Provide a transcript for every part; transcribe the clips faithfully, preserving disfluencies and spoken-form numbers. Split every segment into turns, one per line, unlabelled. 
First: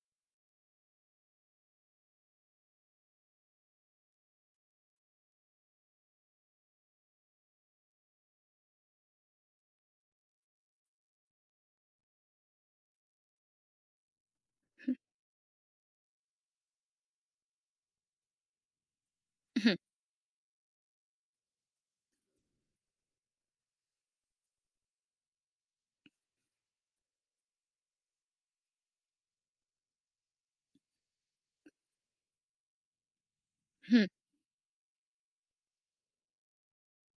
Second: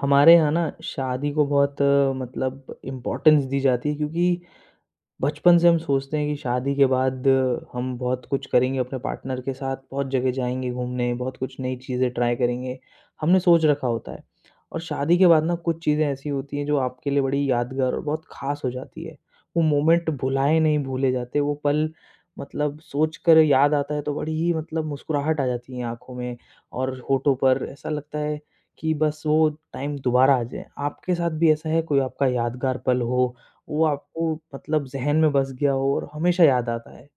हमारे यहाँ ना शादी को बहुत अ, मतलब इम्पोर्टेंस दी जाती है क्योंकि बचपन से हम सोचते हैं कि शादी के बाद अ, हम बहुत कुछ करेंगे अपने पार्टनर के साथ, बहुत जगह जाएँगे घूमने, बहुत कुछ नई चीज़ें ट्राई करेंगे, हमने सोच रखा होता है। और शादी के बाद ना कुछ चीज़ें ऐसी होती हैं जो आपके लिए बड़ी यादगार और बहुत ख़ास हो जाती है। वो
हुँ,
मोमेंट भुलाए नहीं भूले जाते, वो पल मतलब सोचकर याद आता है तो बड़ी ही मतलब मुस्कुराहट आ जाती है आँखों में और होठों पर, ऐसा लगता है कि बस वो टाइम दोबारा आ जाए। आपके साथ भी ऐसा है कोई आपका यादगार पल हो वो
हुँ।
आपको मतलब ज़हन में बस गया हो और हमेशा याद आता है।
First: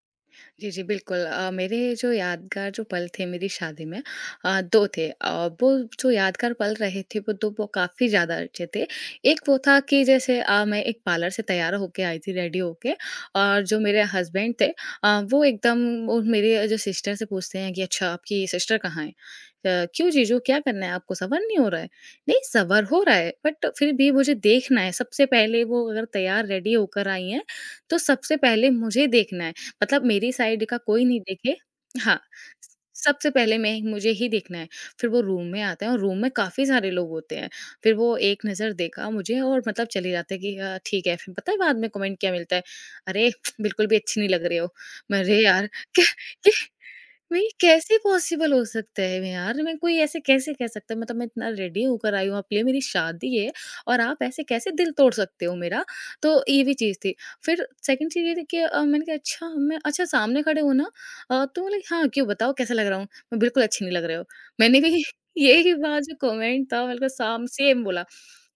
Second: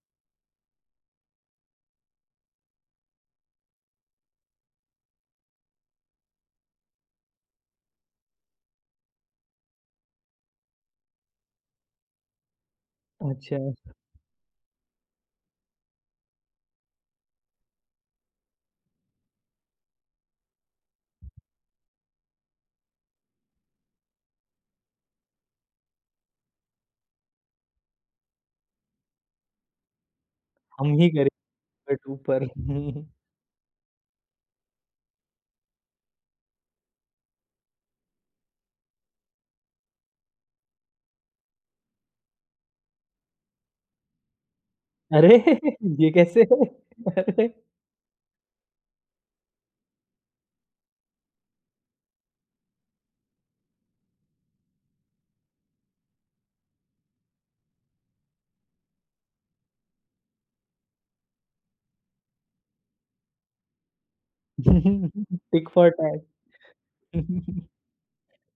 जी, जी, बिल्कुल। अ, मेरे जो यादगार जो पल थे मेरी शादी में अ, दो थे। अ, वो जो यादगार पल रहे थे वो दो वो काफ़ी ज़्यादा अच्छे थे। एक वो था कि जैसे अ, मैं एक पार्लर से तैयार होके आई थी रेडी होके,
अच्छा,
और जो मेरे हस्बैंड थे अ, वो एकदम वो मेरे जो सिस्टर से पूछते हैं कि अच्छा, आपकी सिस्टर कहाँ है? अ, क्यों जीजू, क्या करना है आपको, सवर नहीं हो रहा है? नहीं, सवर हो रहा है बट फिर भी मुझे देखना है, सबसे पहले वो अगर तैयार रेडी होकर आई हैं, तो सबसे पहले मुझे देखना है। मतलब मेरी साइड का
हम
कोई
ही
नहीं
करे
देखे।
बट
हाँ,
ऊपर।
स सबसे पहले मैं मुझे ही देखना है। फिर वो रूम में आता है और रूम में काफ़ी सारे लोग होते हैं। फिर वो एक नज़र देखा मुझे और मतलब चले जाते हैं कि अ, ठीक है। फिर पता है बाद में कमेंट क्या मिलता है? "अरे! बिल्कुल भी अच्छी नहीं लग रहे हो।" मैं,
अरे!
"अरे यार! क्या
ये कैसे?
ये"
अरे!
नहीं कैसे पॉसिबल हो सकता है मैं यार? मैं कोई ऐसे कैसे कह सकता है? मतलब मैं इतना रेडी होकर आई हूँ आपके लिए, मेरी शादी है और आप ऐसे कैसे दिल तोड़ सकते हो मेरा? तो ये भी चीज़ थी। फिर सेकंड चीज़ ये थी कि अ, मैंने कहा, अच्छा, मैं अच्छा सामने खड़े हो ना? अ, तो बोले हाँ, क्यों बताओ कैसा लग रहा हूँ? मैं बिल्कुल अच्छी नहीं लग रहे हो। मैंने भी
टिक
यही
फॉर
बात जो कमेंट था बिल्कुल साम
टैग।
सेम बोला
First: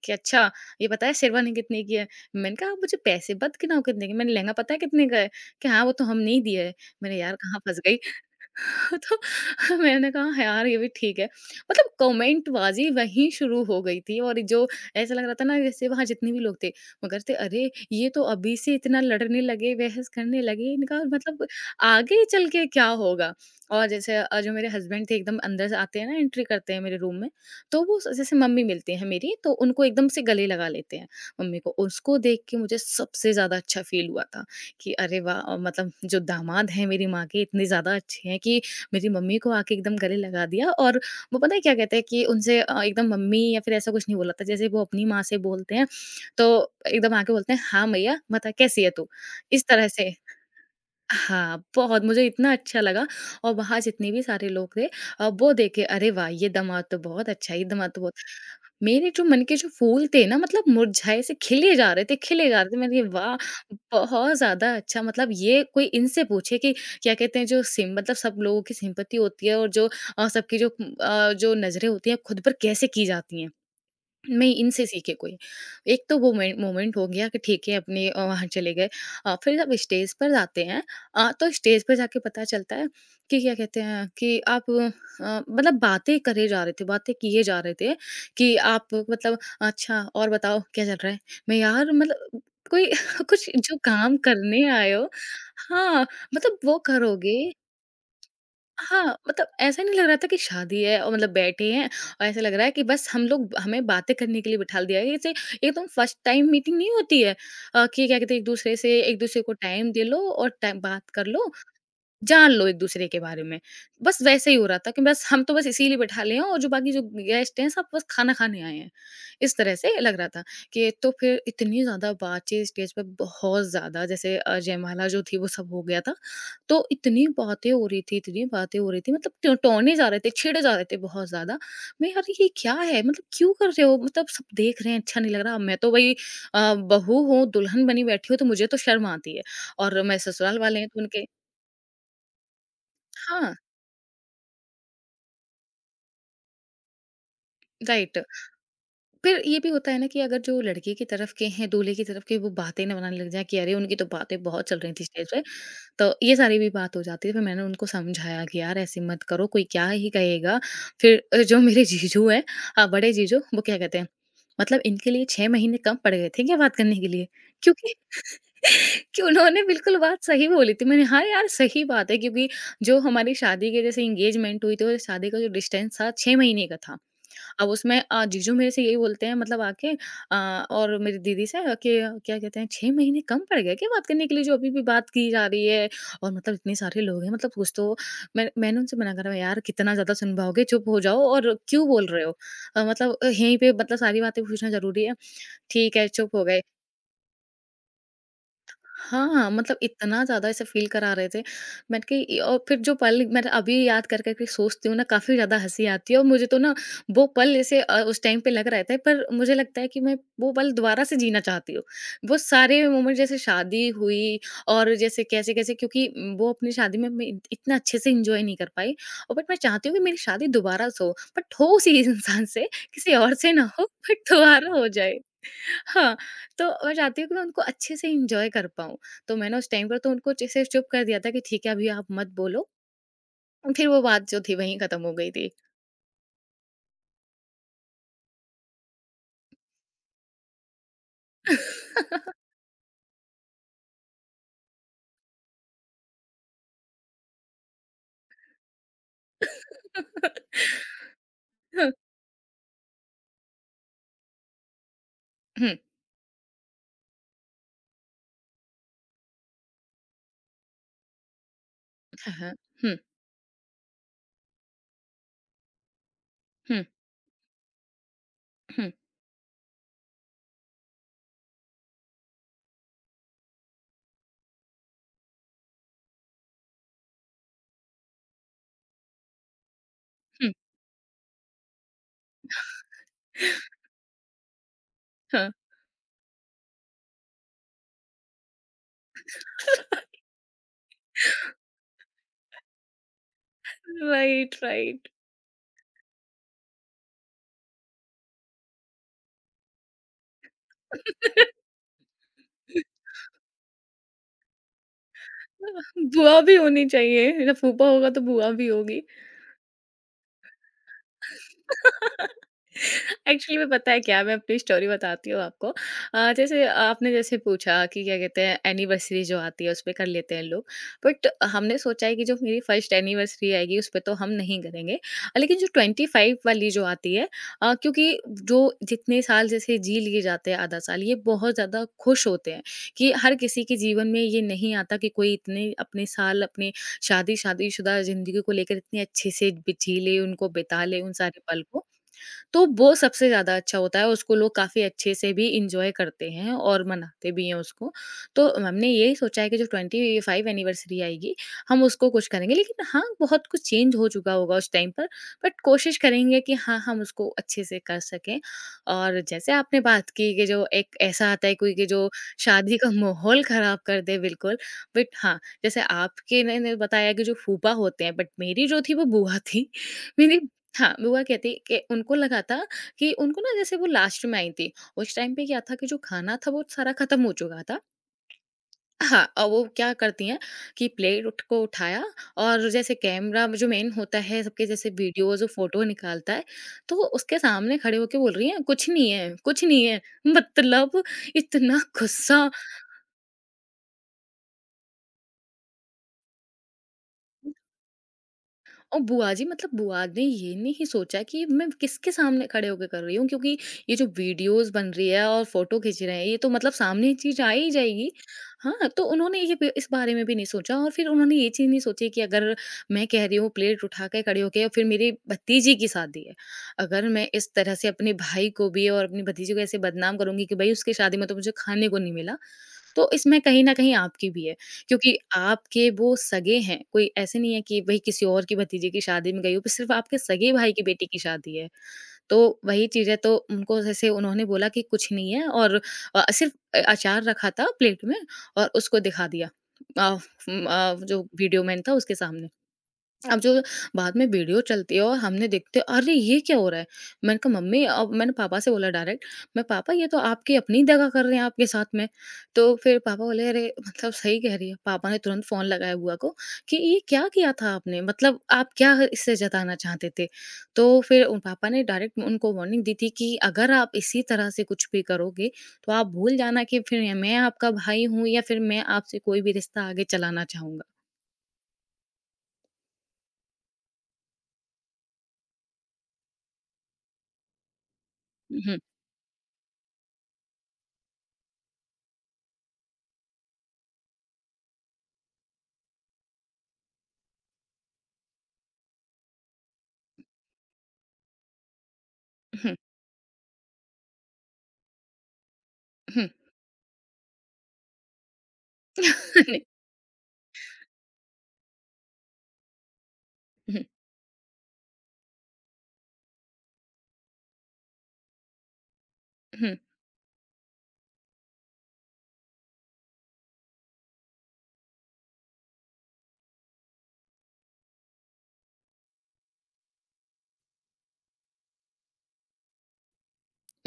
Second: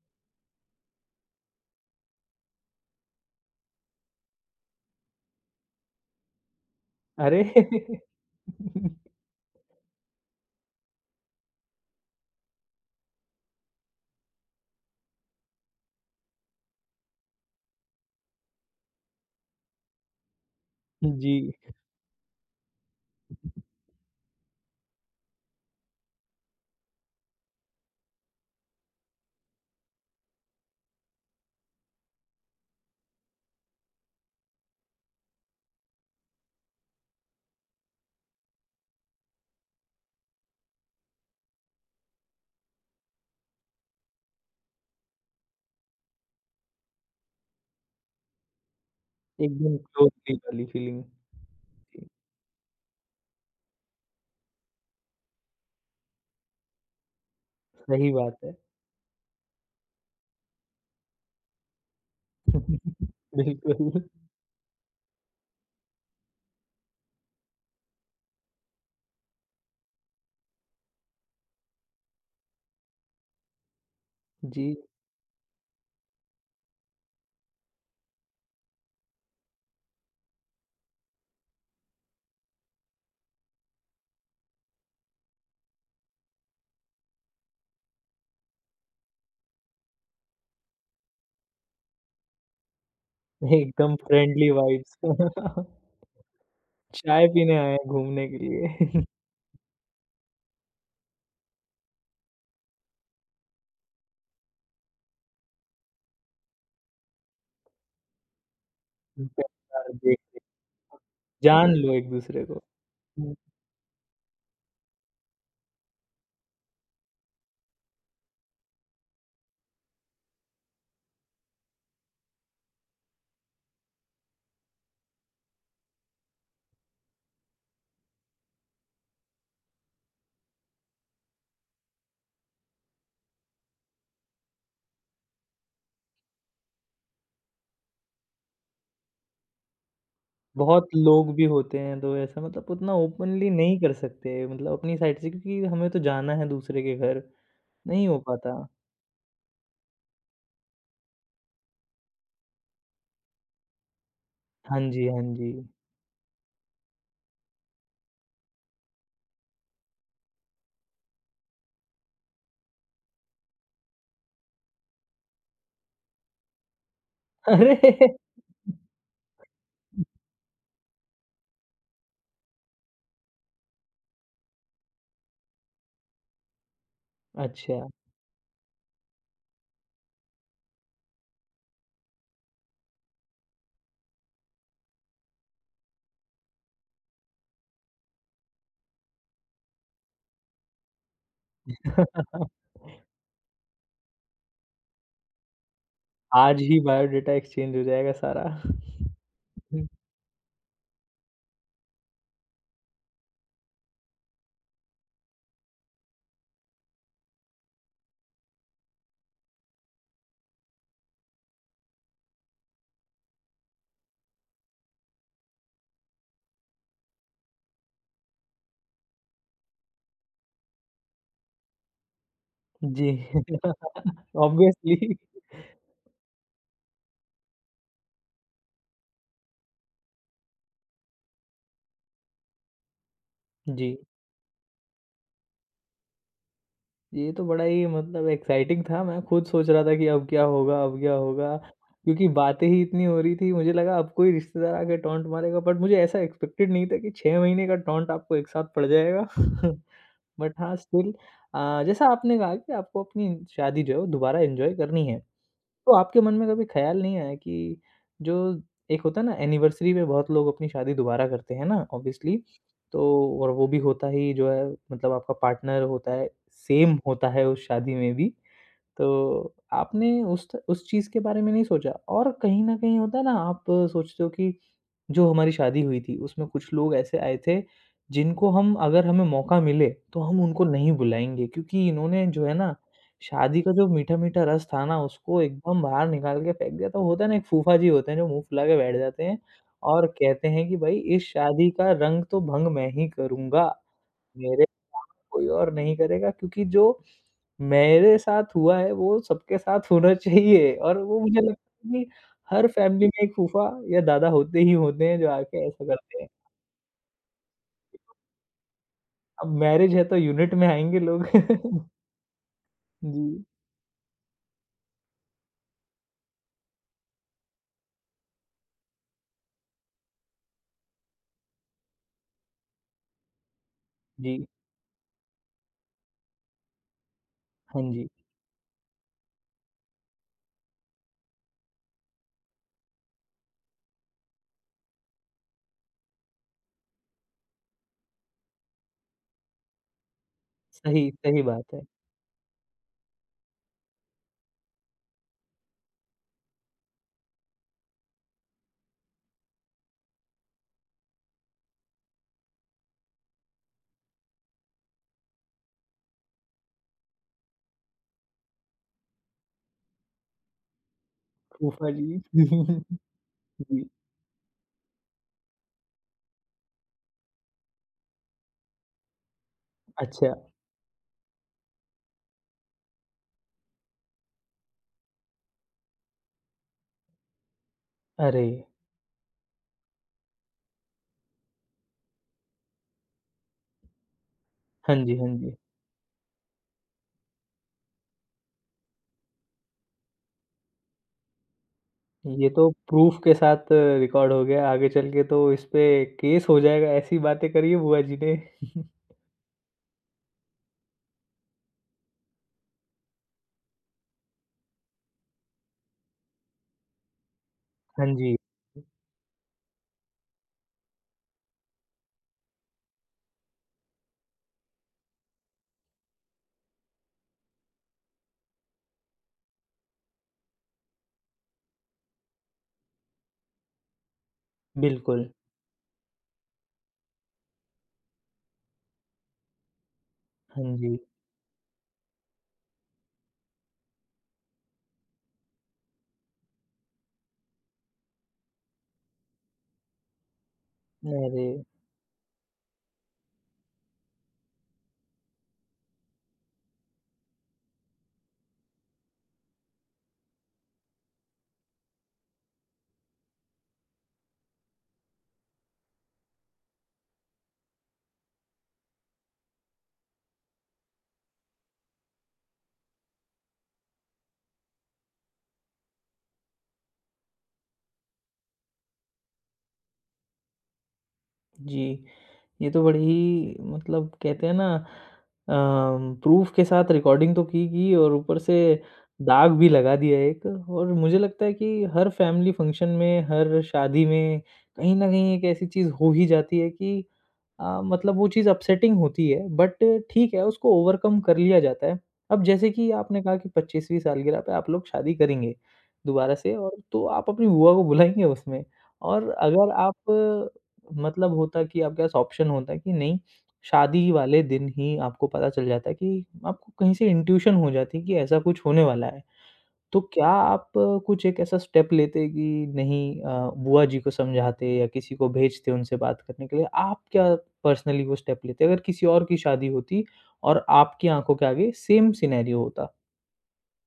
कि अच्छा, ये पता है शेरवानी कितने की है? मैंने कहा, आप मुझे पैसे मत गिनाओ कितने की, मैंने लहंगा पता है कितने का है? कि हाँ, वो तो हम नहीं दिए है। मैंने यार
अरे!
कहाँ फँस गई? तो मैंने कहा यार, ये भी ठीक है। मतलब कमेंट बाजी वहीं शुरू हो गई थी, और जो ऐसा लग रहा था ना जैसे वहां जितने भी लोग थे मगर थे, अरे ये तो अभी से इतना लड़ने लगे, बहस करने लगे, इनका
जी,
मतलब आगे चल के क्या होगा। और जैसे अ, जो मेरे हस्बैंड थे एकदम अंदर से आते हैं ना, एंट्री करते हैं मेरे रूम में, तो वो स- जैसे मम्मी मिलती हैं मेरी, तो उनको एकदम से गले लगा लेते हैं। मम्मी को, उसको देख के मुझे सबसे ज्यादा अच्छा फील हुआ था कि अरे वाह! अ, मतलब जो दामाद हैं मेरी माँ के, इतने ज़्यादा अच्छे हैं कि मेरी मम्मी को आके एकदम गले लगा दिया, और वो पता है क्या कहते हैं कि उनसे अ, एकदम मम्मी या फिर ऐसा कुछ नहीं बोला था। जैसे वो अपनी माँ से बोलते हैं, तो एकदम आके बोलते हैं, "हाँ, मैया, बता कैसी है तू?" इस
एकदम
तरह से।
क्लोज़ली वाली फीलिंग।
हाँ, बहुत मुझे इतना अच्छा लगा, और वहाँ जितने भी सारे लोग थे अ, वो देखे अरे वाह! ये दामाद तो बहुत अच्छा है, ये दामाद तो
सही
बहुत।
बात है।
मेरे जो मन के जो फूल थे ना, मतलब मुरझाए से खिले जा रहे थे, खिले जा रहे थे। मैंने कहा वाह!
बिल्कुल,
बहुत ज़्यादा अच्छा, मतलब ये कोई इनसे पूछे कि क्या कहते हैं, जो सिम मतलब सब लोगों की सिंपैथी होती है और जो अ, सबकी जो उम, अ, जो नज़रें होती हैं खुद पर कैसे की जाती हैं। मैं,
जी,
इनसे सीखे कोई। एक तो वो में मोमेंट हो गया कि ठीक है, अपने अ, वहाँ चले गए। अ, फिर जब स्टेज पर जाते हैं, अ, तो स्टेज पर जाके पता चलता है कि क्या कहते हैं कि आप अ, मतलब बातें करे जा रहे थे, बातें किए जा रहे थे, कि आप मतलब अच्छा और बताओ क्या चल रहा है? मैं यार मतलब, कोई कुछ जो
एकदम
काम
फ्रेंडली
करने आए
वाइब्स।
हो? हाँ, मतलब वो
चाय
करोगे।
पीने आए हैं घूमने के लिए।
हाँ, मतलब ऐसा नहीं लग रहा था कि शादी है और मतलब बैठे हैं, और ऐसा लग रहा है कि बस हम लोग, हमें बातें करने के लिए बिठा दिया है। जैसे एकदम फर्स्ट टाइम मीटिंग नहीं होती है, अ, कि क्या कहते हैं एक-दूसरे से,
पहली
एक-दूसरे को
बार
टाइम दे
देख
लो
देख-
और टाइम बात कर लो,
जान लो एक-दूसरे
जान
को।
लो एक-दूसरे के बारे में। बस वैसे ही हो रहा था कि बस हम तो बस इसीलिए बिठा लिए हैं, और जो बाकी जो गेस्ट हैं सब बस खाना खाने आए हैं। इस तरह से लग रहा था कि तो फिर इतनी ज़्यादा बातचीत स्टेज पे बहुत ज़्यादा, जैसे अ, जयमाला जो थी वो सब हो गया था। तो इतनी बातें हो रही थी, इतनी बातें हो रही थी, मतलब ट टौने जा रहे थे, छेड़े जा रहे थे बहुत ज़्यादा। मैं यार ये क्या है? मतलब क्यों कर रहे हो? मतलब सब देख रहे हैं, अच्छा नहीं लग रहा। मैं तो भई अ, बहू हूँ, दुल्हन बनी बैठी हूँ तो मुझे तो शर्म आती है, और मैं ससुराल वाले
बहुत
हैं तो उनके।
लोग भी होते हैं तो ऐसा मतलब उतना ओपनली
हाँ,
नहीं कर सकते मतलब अपनी साइड से क्योंकि हमें तो जाना है दूसरे के घर, नहीं
राइट।
हो पाता।
फिर ये भी होता है ना कि अगर जो लड़के की तरफ के हैं, दूल्हे की तरफ के, वो बातें ना बनाने लग जाएँ कि अरे! उनकी तो बातें बहुत
हाँ
चल रही थी
जी, हाँ
स्टेज पे।
जी।
तो ये सारी भी बात हो जाती है। फिर मैंने उनको समझाया कि यार, ऐसे मत करो, कोई क्या ही कहेगा। फिर अ, जो मेरे जीजू हैं, अ, बड़े जीजू, वो क्या कहते हैं, मतलब इनके लिए छह महीने कम पड़ गए थे क्या बात करने के लिए?
अरे!
क्योंकि कि उन्होंने बिल्कुल बात सही बोली थी। मैंने, हाँ यार सही बात है क्योंकि जो हमारी शादी के जैसे एंगेजमेंट हुई थी और शादी का जो डिस्टेंस था छह महीने का था। अब
अच्छा।
उसमें अ, जीजू मेरे से यही बोलते हैं मतलब आके, अ, और मेरी दीदी से कि क्या कहते हैं छह महीने कम पड़ गया क्या बात करने के लिए, जो अभी भी बात की जा रही है, और मतलब इतने सारे लोग हैं मतलब कुछ तो। मैं मैंने उनसे मना करा, यार कितना ज्यादा सुन पाओगे, चुप हो जाओ और क्यों बोल रहे हो? अ, मतलब अ, यहीं पे मतलब सारी बातें पूछना जरूरी है? ठीक है, चुप हो
आज
गए।
ही बायोडाटा एक्सचेंज हो जाएगा सारा।
हाँ, मतलब
हुँ,
इतना ज़्यादा ऐसे फ़ील करा रहे थे। मैंने कही। और फिर जो पल मैं अभी याद कर कर के सोचती हूँ ना, काफ़ी ज़्यादा हँसी आती है, और मुझे तो ना वो पल ऐसे अ, उस टाइम पे लग रहा था, पर मुझे लगता है कि मैं वो पल दोबारा से जीना चाहती हूँ। वो सारे मोमेंट जैसे शादी हुई और जैसे कैसे-कैसे, क्योंकि वो अपनी शादी में मैं इत- इतना अच्छे से एन्जॉय नहीं कर पाई, और बट मैं चाहती हूँ कि मेरी शादी दोबारा से हो, बट हो उसी इंसान से,
जी।
किसी और से ना हो, बट दोबारा हो
ऑब्वियसली।
जाए। हाँ। तो मैं चाहती हूँ कि मैं उनको अच्छे से एंजॉय कर पाऊँ। तो मैंने उस टाइम पर तो उनको च सिर्फ़ चुप कर दिया था कि ठीक है अभी आप मत बोलो।
जी।
फिर वो बात जो थी वहीं ख़त्म हो गई थी।
ये तो बड़ा ही मतलब एक्साइटिंग था, मैं खुद सोच रहा था कि अब क्या होगा अब क्या होगा? क्योंकि बातें ही इतनी हो रही थी, मुझे लगा अब कोई रिश्तेदार आके टॉन्ट मारेगा, बट मुझे ऐसा एक्सपेक्टेड नहीं था कि छह महीने का टॉन्ट आपको एक साथ पड़ जाएगा। बट हाँ, स्टिल अ, जैसा आपने कहा कि आपको अपनी शादी जो है वो दोबारा एन्जॉय करनी है।
हुँ,
तो आपके मन में कभी ख़्याल नहीं आया कि जो एक होता है ना एनिवर्सरी पे बहुत लोग अपनी शादी दोबारा करते हैं ना
हाँ,
ऑब्वियसली,
हाँ। हुँ,
तो और वो भी होता ही जो है मतलब आपका पार्टनर होता है,
हुँ,
सेम होता है उस शादी में भी।
हुँ,
तो आपने उस त उस चीज़ के बारे में नहीं सोचा और कहीं न कहीं होता है ना आप सोचते हो कि जो हमारी शादी हुई थी, उसमें कुछ लोग ऐसे आए थे, जिनको हम अगर हमें मौका मिले, तो हम
हुँ,
उनको नहीं बुलाएँगे क्योंकि इन्होंने जो है ना, शादी का जो मीठा-मीठा रस था ना, उसको
हाँ।
एकदम बाहर निकाल के फेंक दिया। तो होता है ना, एक फूफा जी होते हैं, जो मुँह फुला के बैठ जाते हैं और कहते हैं कि, "भई, इस शादी का रंग तो भंग मैं ही करूँगा।"
राइट,
मेरे काम
राइट।
कोई और नहीं करेगा क्योंकि जो मेरे साथ हुआ है वो सबके साथ होना चाहिए और वो मुझे लगता है कि हर फैमिली में एक फूफा या दादा होते ही होते हैं जो आके ऐसा करते हैं।
बुआ भी होनी चाहिए। मेरा फूफा होगा तो बुआ भी होगी।
अब मैरिज है तो यूनिट में आएँगे लोग। जी,
एक्चुअली में पता है क्या है, मैं अपनी स्टोरी बताती हूँ आपको। अ, जैसे आपने जैसे पूछा कि क्या कहते हैं, एनिवर्सरी जो आती है उस पे कर लेते हैं लोग। बट हमने सोचा है कि जो मेरी फर्स्ट एनिवर्सरी आएगी उस पे तो हम
जी।
नहीं करेंगे। अ, लेकिन जो पच्चीस वाली जो आती है, अ,
हाँ जी,
क्योंकि जो, जितने साल जैसे जी लिए जाते हैं आधा साल, ये बहुत ज़्यादा खुश होते हैं कि हर किसी के जीवन में ये नहीं आता कि कोई इतने अपने साल, अपने शादी शादीशुदा ज़िंदगी को लेकर इतनी अच्छे से बि जी ले, उनको बिता ले
सही
उन
सही
सारे पल
बात है।
को, तो वो सबसे ज़्यादा अच्छा होता है, उसको लोग काफ़ी अच्छे से भी एन्जॉय करते हैं और मनाते भी हैं उसको। तो हमने यही सोचा है कि जो पच्चीसवीं एनिवर्सरी आएगी, हम उसको कुछ करेंगे। लेकिन हाँ, बहुत कुछ चेंज हो चुका होगा उस टाइम पर, बट कोशिश करेंगे कि हाँ, हम उसको अच्छे से कर सकें। और जैसे आपने बात की कि जो एक ऐसा आता है कोई कि
फूफा
जो
जी।
शादी का माहौल ख़राब
जी,
कर दे बिल्कुल, बट हाँ, जैसे आपके ने ने बताया कि जो फूफा होते हैं, बट मेरी जो थी वो बुआ थी।
अच्छा।
मेरी हाँ, बुआ कहती कि उनको लगा था कि उनको ना, जैसे वो लास्ट में आई थी, उस टाइम पे क्या था कि जो खाना था वो सारा खत्म हो चुका था।
अरे!
हाँ, और वो क्या करती हैं कि प्लेट उठ को उठाया, और जैसे कैमरा जो मेन होता है सबके जैसे
हाँ जी, हाँ
वीडियोज़ और
जी।
फ़ोटो निकालता है, तो उसके सामने खड़े होके बोल रही हैं, "कुछ नहीं है, कुछ नहीं है।" मतलब इतना
ये
गुस्सा।
तो प्रूफ़ के साथ रिकॉर्ड हो गया, आगे चल के तो इस पे केस हो जाएगा, ऐसी बातें करी है बुआ जी ने।
और बुआ जी मतलब बुआ ने ये नहीं सोचा कि मैं किसके सामने खड़े होके कर रही हूँ, क्योंकि ये जो वीडियोस बन रही है और फोटो खींच रहे हैं, ये तो मतलब सामने ये चीज आ ही
हाँ
जाएगी।
जी।
हाँ, तो उन्होंने ये भी- इस बारे में भी नहीं सोचा और फिर उन्होंने ये चीज नहीं सोची कि अगर मैं कह रही हूँ प्लेट उठा के खड़े होके और फिर मेरी भतीजी की शादी है। अगर मैं इस तरह से अपने भाई को भी और अपनी भतीजी को ऐसे बदनाम करूंगी कि भाई उसकी शादी में तो मुझे खाने को नहीं मिला, तो इसमें कहीं न कहीं आपकी भी है, क्योंकि
बिल्कुल,
आपके वो सगे हैं, कोई ऐसे नहीं है कि भई किसी और की भतीजे की शादी में गई हो, सिर्फ़ आपके सगे भाई
हाँ
की
जी।
बेटी की शादी है। तो वही चीज़ है, तो उनको जैसे उन्होंने बोला कि कुछ नहीं है और अ, सिर्फ़ अ, अचार रखा था प्लेट में और उसको दिखा दिया। अ, उम, अ, जो
अरे!
वीडियो मैन था उसके सामने। अब जो बाद में वीडियो चलती है और हमने देखते अरे ये क्या हो रहा है, मैंने कहा मम्मी, अब मैंने पापा से बोला डायरेक्ट, मैं पापा ये तो आपकी अपनी दगा कर रहे हैं आपके साथ में। तो फिर पापा बोले अरे मतलब सही कह रही है, पापा ने तुरंत फोन लगाया बुआ को कि ये क्या किया था आपने, मतलब आप क्या इससे जताना चाहते थे। तो फिर उन पापा ने डायरेक्ट उनको वार्निंग दी थी कि अगर आप इसी तरह से कुछ भी करोगे, तो आप भूल जाना कि फिर मैं आपका भाई हूँ या फिर मैं आपसे कोई भी रिश्ता आगे चलाना चाहूंगा।
जी, ये तो बड़ी मतलब कहते हैं ना अम, प्रूफ़ के साथ रिकॉर्डिंग तो की, की और ऊपर से
हम्म,
दाग भी लगा दिया एक और मुझे लगता है कि हर फैमिली फंक्शन में, हर शादी में कहीं न कहीं एक ऐसी चीज़ हो ही जाती है कि अ, मतलब वो चीज़ अपसेटिंग होती है बट ठीक है, उसको ओवरकम कर लिया जाता है। अब जैसे
हम्म,
कि आपने कहा कि पच्चीसवीं सालगिरह पे आप लोग शादी करेंगे
हम्म,
दोबारा से और तो आप अपनी बुआ को बुलाएँगे उसमें और
नहीं,
अगर आप मतलब होता कि आपके पास ऑप्शन होता कि नहीं,
हम्म।
शादी वाले दिन ही आपको पता चल जाता कि आपको कहीं से इंट्यूशन हो जाती कि ऐसा कुछ होने वाला है।
हुँ।
तो क्या आप अ, कुछ एक ऐसा स्टेप लेते कि नहीं अ, बुआ जी को समझाते या किसी को भेजते उनसे बात करने के लिए? आप क्या पर्सनली वो स्टेप लेते अगर किसी और की शादी होती और आपकी आँखों के आगे सेम सिनेरियो होता?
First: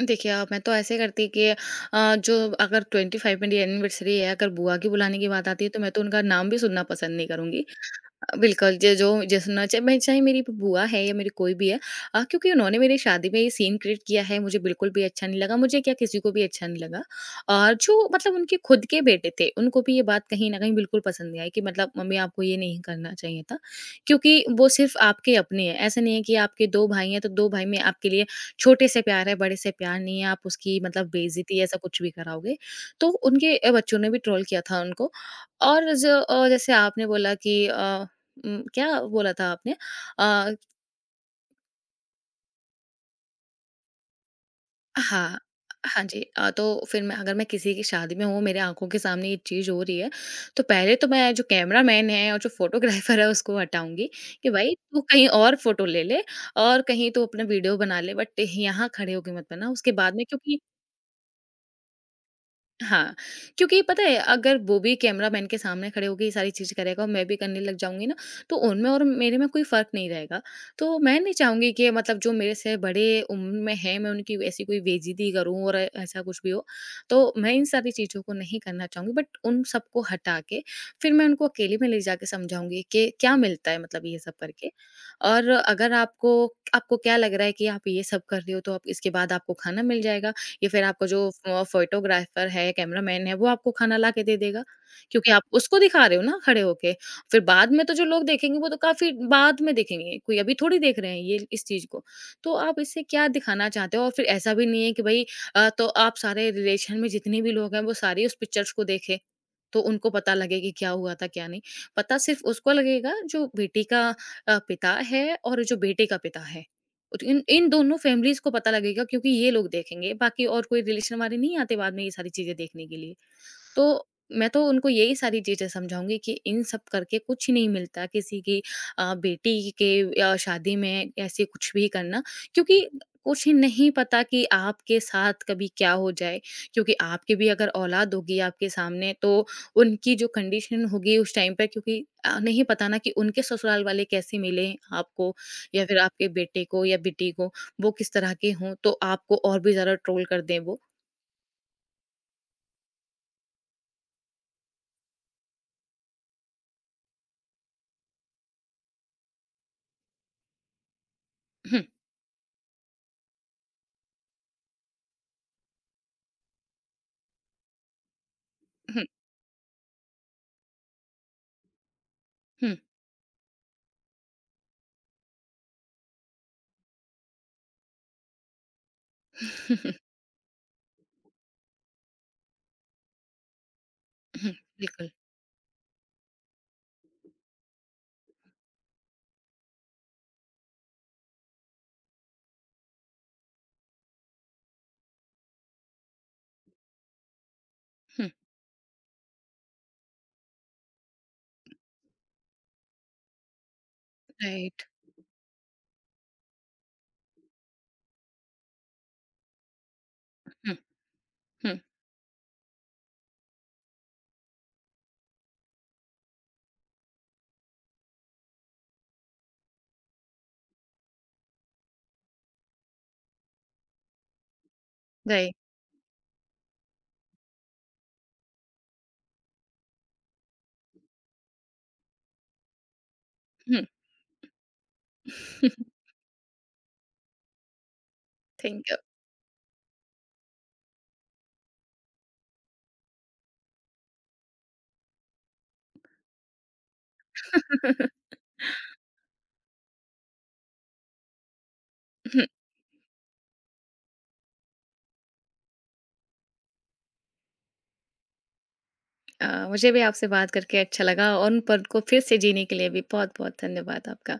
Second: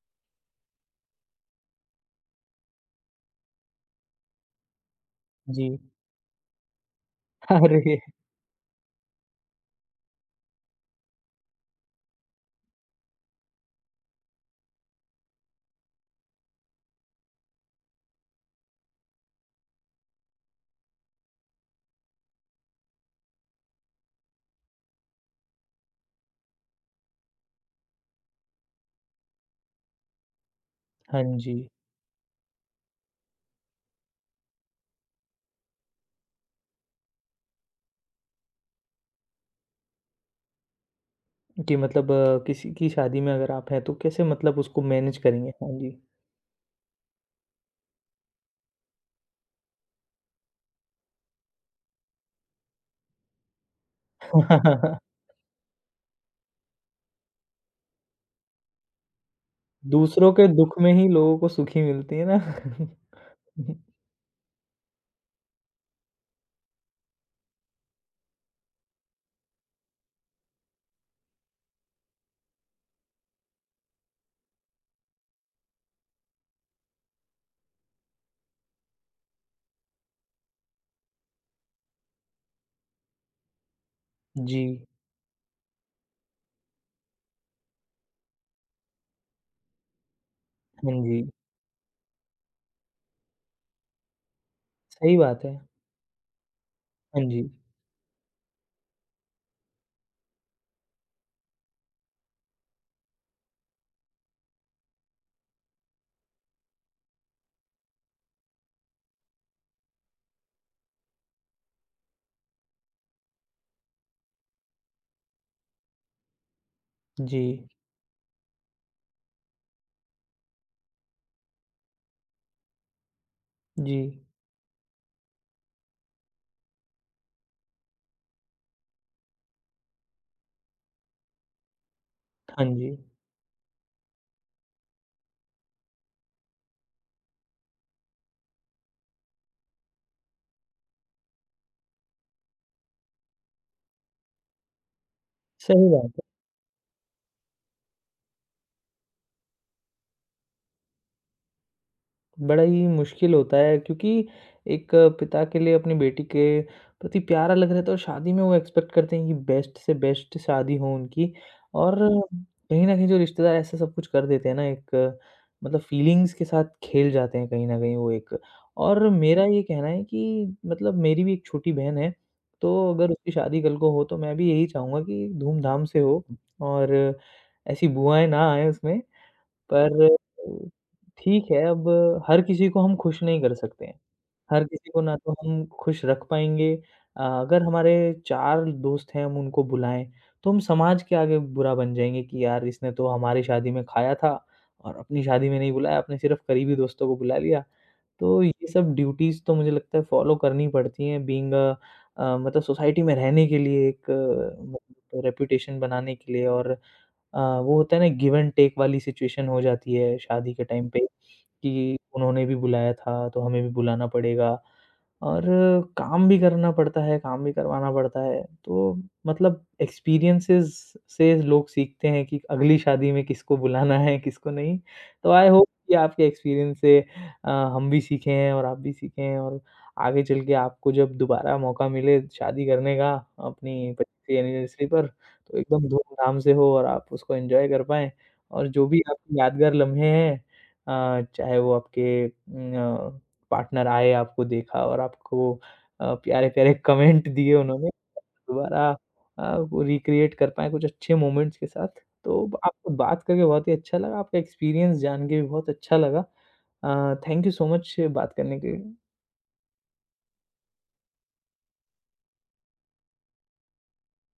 देखिए अ, मैं तो ऐसे करती कि अ, जो अगर ट्वेंटी फ़िफ़्थ मेरी एनिवर्सरी है, अगर बुआ की बुलाने की बात आती
जी।
है, तो मैं तो उनका नाम भी सुनना पसंद नहीं करूँगी।
अरे!
बिल्कुल, ज जो जैसे ना, चाहे मैं चाहे मेरी बुआ है या मेरी कोई भी है, अ, क्योंकि उन्होंने मेरी शादी में ये सीन क्रिएट किया है, मुझे बिल्कुल भी अच्छा नहीं लगा, मुझे क्या किसी को भी अच्छा नहीं लगा। और जो मतलब उनके खुद के बेटे थे, उनको भी ये बात कहीं न कहीं बिल्कुल पसंद नहीं आई कि मतलब मम्मी आपको ये नहीं करना चाहिए था, क्योंकि वो सिर्फ़ आपके अपने हैं। ऐसा नहीं है कि आपके दो भाई हैं, तो दो भाई में आपके लिए छोटे से प्यार है, बड़े से प्यार नहीं है, आप उसकी मतलब
हाँ जी,
बेइज़्ज़ती ऐसा कुछ भी कराओगे। तो उनके अ, बच्चों ने भी ट्रोल किया था उनको। और ज अ, जैसे आपने बोला कि अ उम, क्या बोला था आपने? अ,
कि मतलब अ, किसी की शादी में अगर आप हैं तो कैसे मतलब उसको मैनेज
हाँ।
करेंगे? हाँ जी।
हाँ जी। अ, तो फिर मैं, अगर मैं किसी की शादी में हूँ, मेरे आँखों के सामने ये चीज़ हो रही है, तो पहले तो मैं जो कैमरामैन है और जो फ़ोटोग्राफ़र है उसको हटाऊँगी कि भाई तू कहीं और फ़ोटो ले ले और कहीं तू अपना वीडियो बना ले, बट यहाँ खड़े होके मत बना। उसके बाद में
दूसरों के
क्योंकि
दुःख में ही लोगों को सुखी मिलती है ना।
हाँ, क्योंकि पता है, अगर वो भी कैमरामैन के सामने खड़े होके ये सारी चीज़ें करेगा और मैं भी करने लग जाऊँगी ना, तो उनमें और मेरे में कोई फ़र्क नहीं रहेगा। तो मैं नहीं चाहूँगी कि मतलब जो मेरे से बड़े उम्र में हैं, मैं उनकी ऐसी कोई बेइज़्ज़ती करूँ और ऐ- ऐसा कुछ भी हो। तो मैं इन सारी चीज़ों को नहीं करना चाहूँगी, बट उन सबको हटा के फिर मैं उनको अकेले में ले जाके समझाऊँगी कि क्या मिलता है मतलब ये सब
जी,
करके। और अगर आपको आपको क्या लग रहा है कि आप ये सब कर रहे हो तो आप इसके बाद आपको खाना मिल जाएगा। या फिर
हाँ
आपका
जी,
जो फ़ो फोटोग्राफ़र है, कैमरामैन है, वो आपको खाना ला के दे देगा,
सही
क्योंकि आप
बात है।
उसको दिखा रहे हो ना खड़े होके।
हाँ
फिर
जी,
बाद में तो जो लोग देखेंगे वो तो काफ़ी बाद में देखेंगे, कोई अभी थोड़ी देख रहे हैं ये इस चीज़ को। तो आप इससे क्या दिखाना चाहते हो? और फिर ऐसा भी नहीं है कि भई अ, तो आप सारे रिलेशन में जितने भी लोग हैं वो सारे उस पिक्चर्स को देखें, तो उनको पता लगे कि क्या हुआ था, क्या नहीं। पता सिर्फ़ उसको लगेगा जो बेटी का अ, पिता है और जो बेटे का पिता है। और
जी,
इन इन दोनों फैमिलीज़ को पता लगेगा क्योंकि ये लोग देखेंगे, बाकी और कोई रिलेशन हमारे नहीं आते बाद में ये सारी चीज़ें देखने के लिए। तो
जी,
मैं तो उनको यही सारी चीज़ें समझाऊँगी कि इन सब करके कुछ नहीं मिलता, किसी की अ, बेटी के अ, शादी में ऐसे कुछ भी करना,
हाँ
क्योंकि
जी,
कुछ ही नहीं पता कि आपके साथ कभी क्या हो जाए, क्योंकि आपकी भी अगर औलाद होगी आपके सामने, तो उनकी जो कंडीशन होगी उस टाइम पे, क्योंकि अ, नहीं पता ना कि उनके ससुराल वाले कैसे मिले आपको, या
सही
फिर
बात।
आपके
है।
बेटे को या बेटी को वो किस तरह के हों, तो आपको और भी ज़्यादा ट्रोल कर दें वो।
बड़ा ही मुश्किल होता है क्योंकि एक पिता के लिए अपनी बेटी के प्रति प्यार अलग रहता है और शादी में वो एक्सपेक्ट करते हैं कि बेस्ट से बेस्ट शादी हो उनकी
हम्म,
और कहीं न कहीं जो रिश्तेदार ऐसा सब कुछ कर देते हैं ना एक मतलब फीलिंग्स के साथ खेल जाते हैं कहीं न कहीं वो एक।
हम्म,
और मेरा ये कहना है कि मतलब मेरी भी एक छोटी बहन है,
हम्म,
तो अगर उसकी शादी कल को हो तो मैं भी यही चाहूँगा कि धूम-धाम से हो और ऐसी बुआएँ ना आएँ उसमें। पर अ, ठीक है अब हर किसी को हम खुश नहीं कर सकते हैं। हर किसी को
बिल्कुल।
ना तो हम खुश रख पाएँगे अ, अगर हमारे चार दोस्त हैं हम उनको बुलाएँ, तो हम समाज के आगे बुरा बन जाएँगे कि यार इसने तो हमारी शादी में खाया था और अपनी शादी में नहीं बुलाया, अपने सिर्फ़ करीबी दोस्तों को बुला लिया।
Hmm,
तो ये सब ड्यूटीज़ तो मुझे लगता है फॉलो करनी पड़ती हैं बीइंग अ अ, मतलब सोसाइटी में रहने के लिए एक
राइट।
मतलब रेपुटेशन बनाने के लिए और अ, वो होता है ना गिव एंड टेक वाली सिचुएशन हो जाती है शादी के
हुँ,
टाइम पे
हुँ,
कि उन्होंने भी बुलाया था, तो हमें भी बुलाना पड़ेगा और काम भी करना पड़ता है, काम भी करवाना पड़ता है। तो मतलब एक्सपीरियंसेस से लोग सीखते हैं कि अगली शादी में किसको बुलाना है, किसको नहीं। तो आई
राइट।
होप कि आपके एक्सपीरियंस से अ, हम भी सीखे हैं और आप भी सीखे हैं और आगे चल के आपको जब दोबारा मौका मिले शादी करने का
हुँ।
अपनी पच्चीसवीं एनिवर्सरी पर तो एकदम धूमधाम से हो और आप उसको एन्जॉय कर पाएँ और जो
थैंक यू।
भी आपके यादगार लम्हे हैं अ, चाहे वो आपके अ, पार्टनर आए, आपको देखा और आपको अ, प्यारे-प्यारे कमेंट दिए उन्होंने, दोबारा अ, वो रिक्रिएट कर पाएँ कुछ अच्छे मोमेंट्स के साथ। तो आपसे बात करके बहुत ही अच्छा लगा, आपका एक्सपीरियंस जान के भी बहुत अच्छा लगा। अ, थैंक यू सो मच बात करने के लिए।
अ, मुझे भी आपसे बात करके अच्छा लगा और उन पल को फिर से जीने के लिए भी बहुत-बहुत धन्यवाद आपका।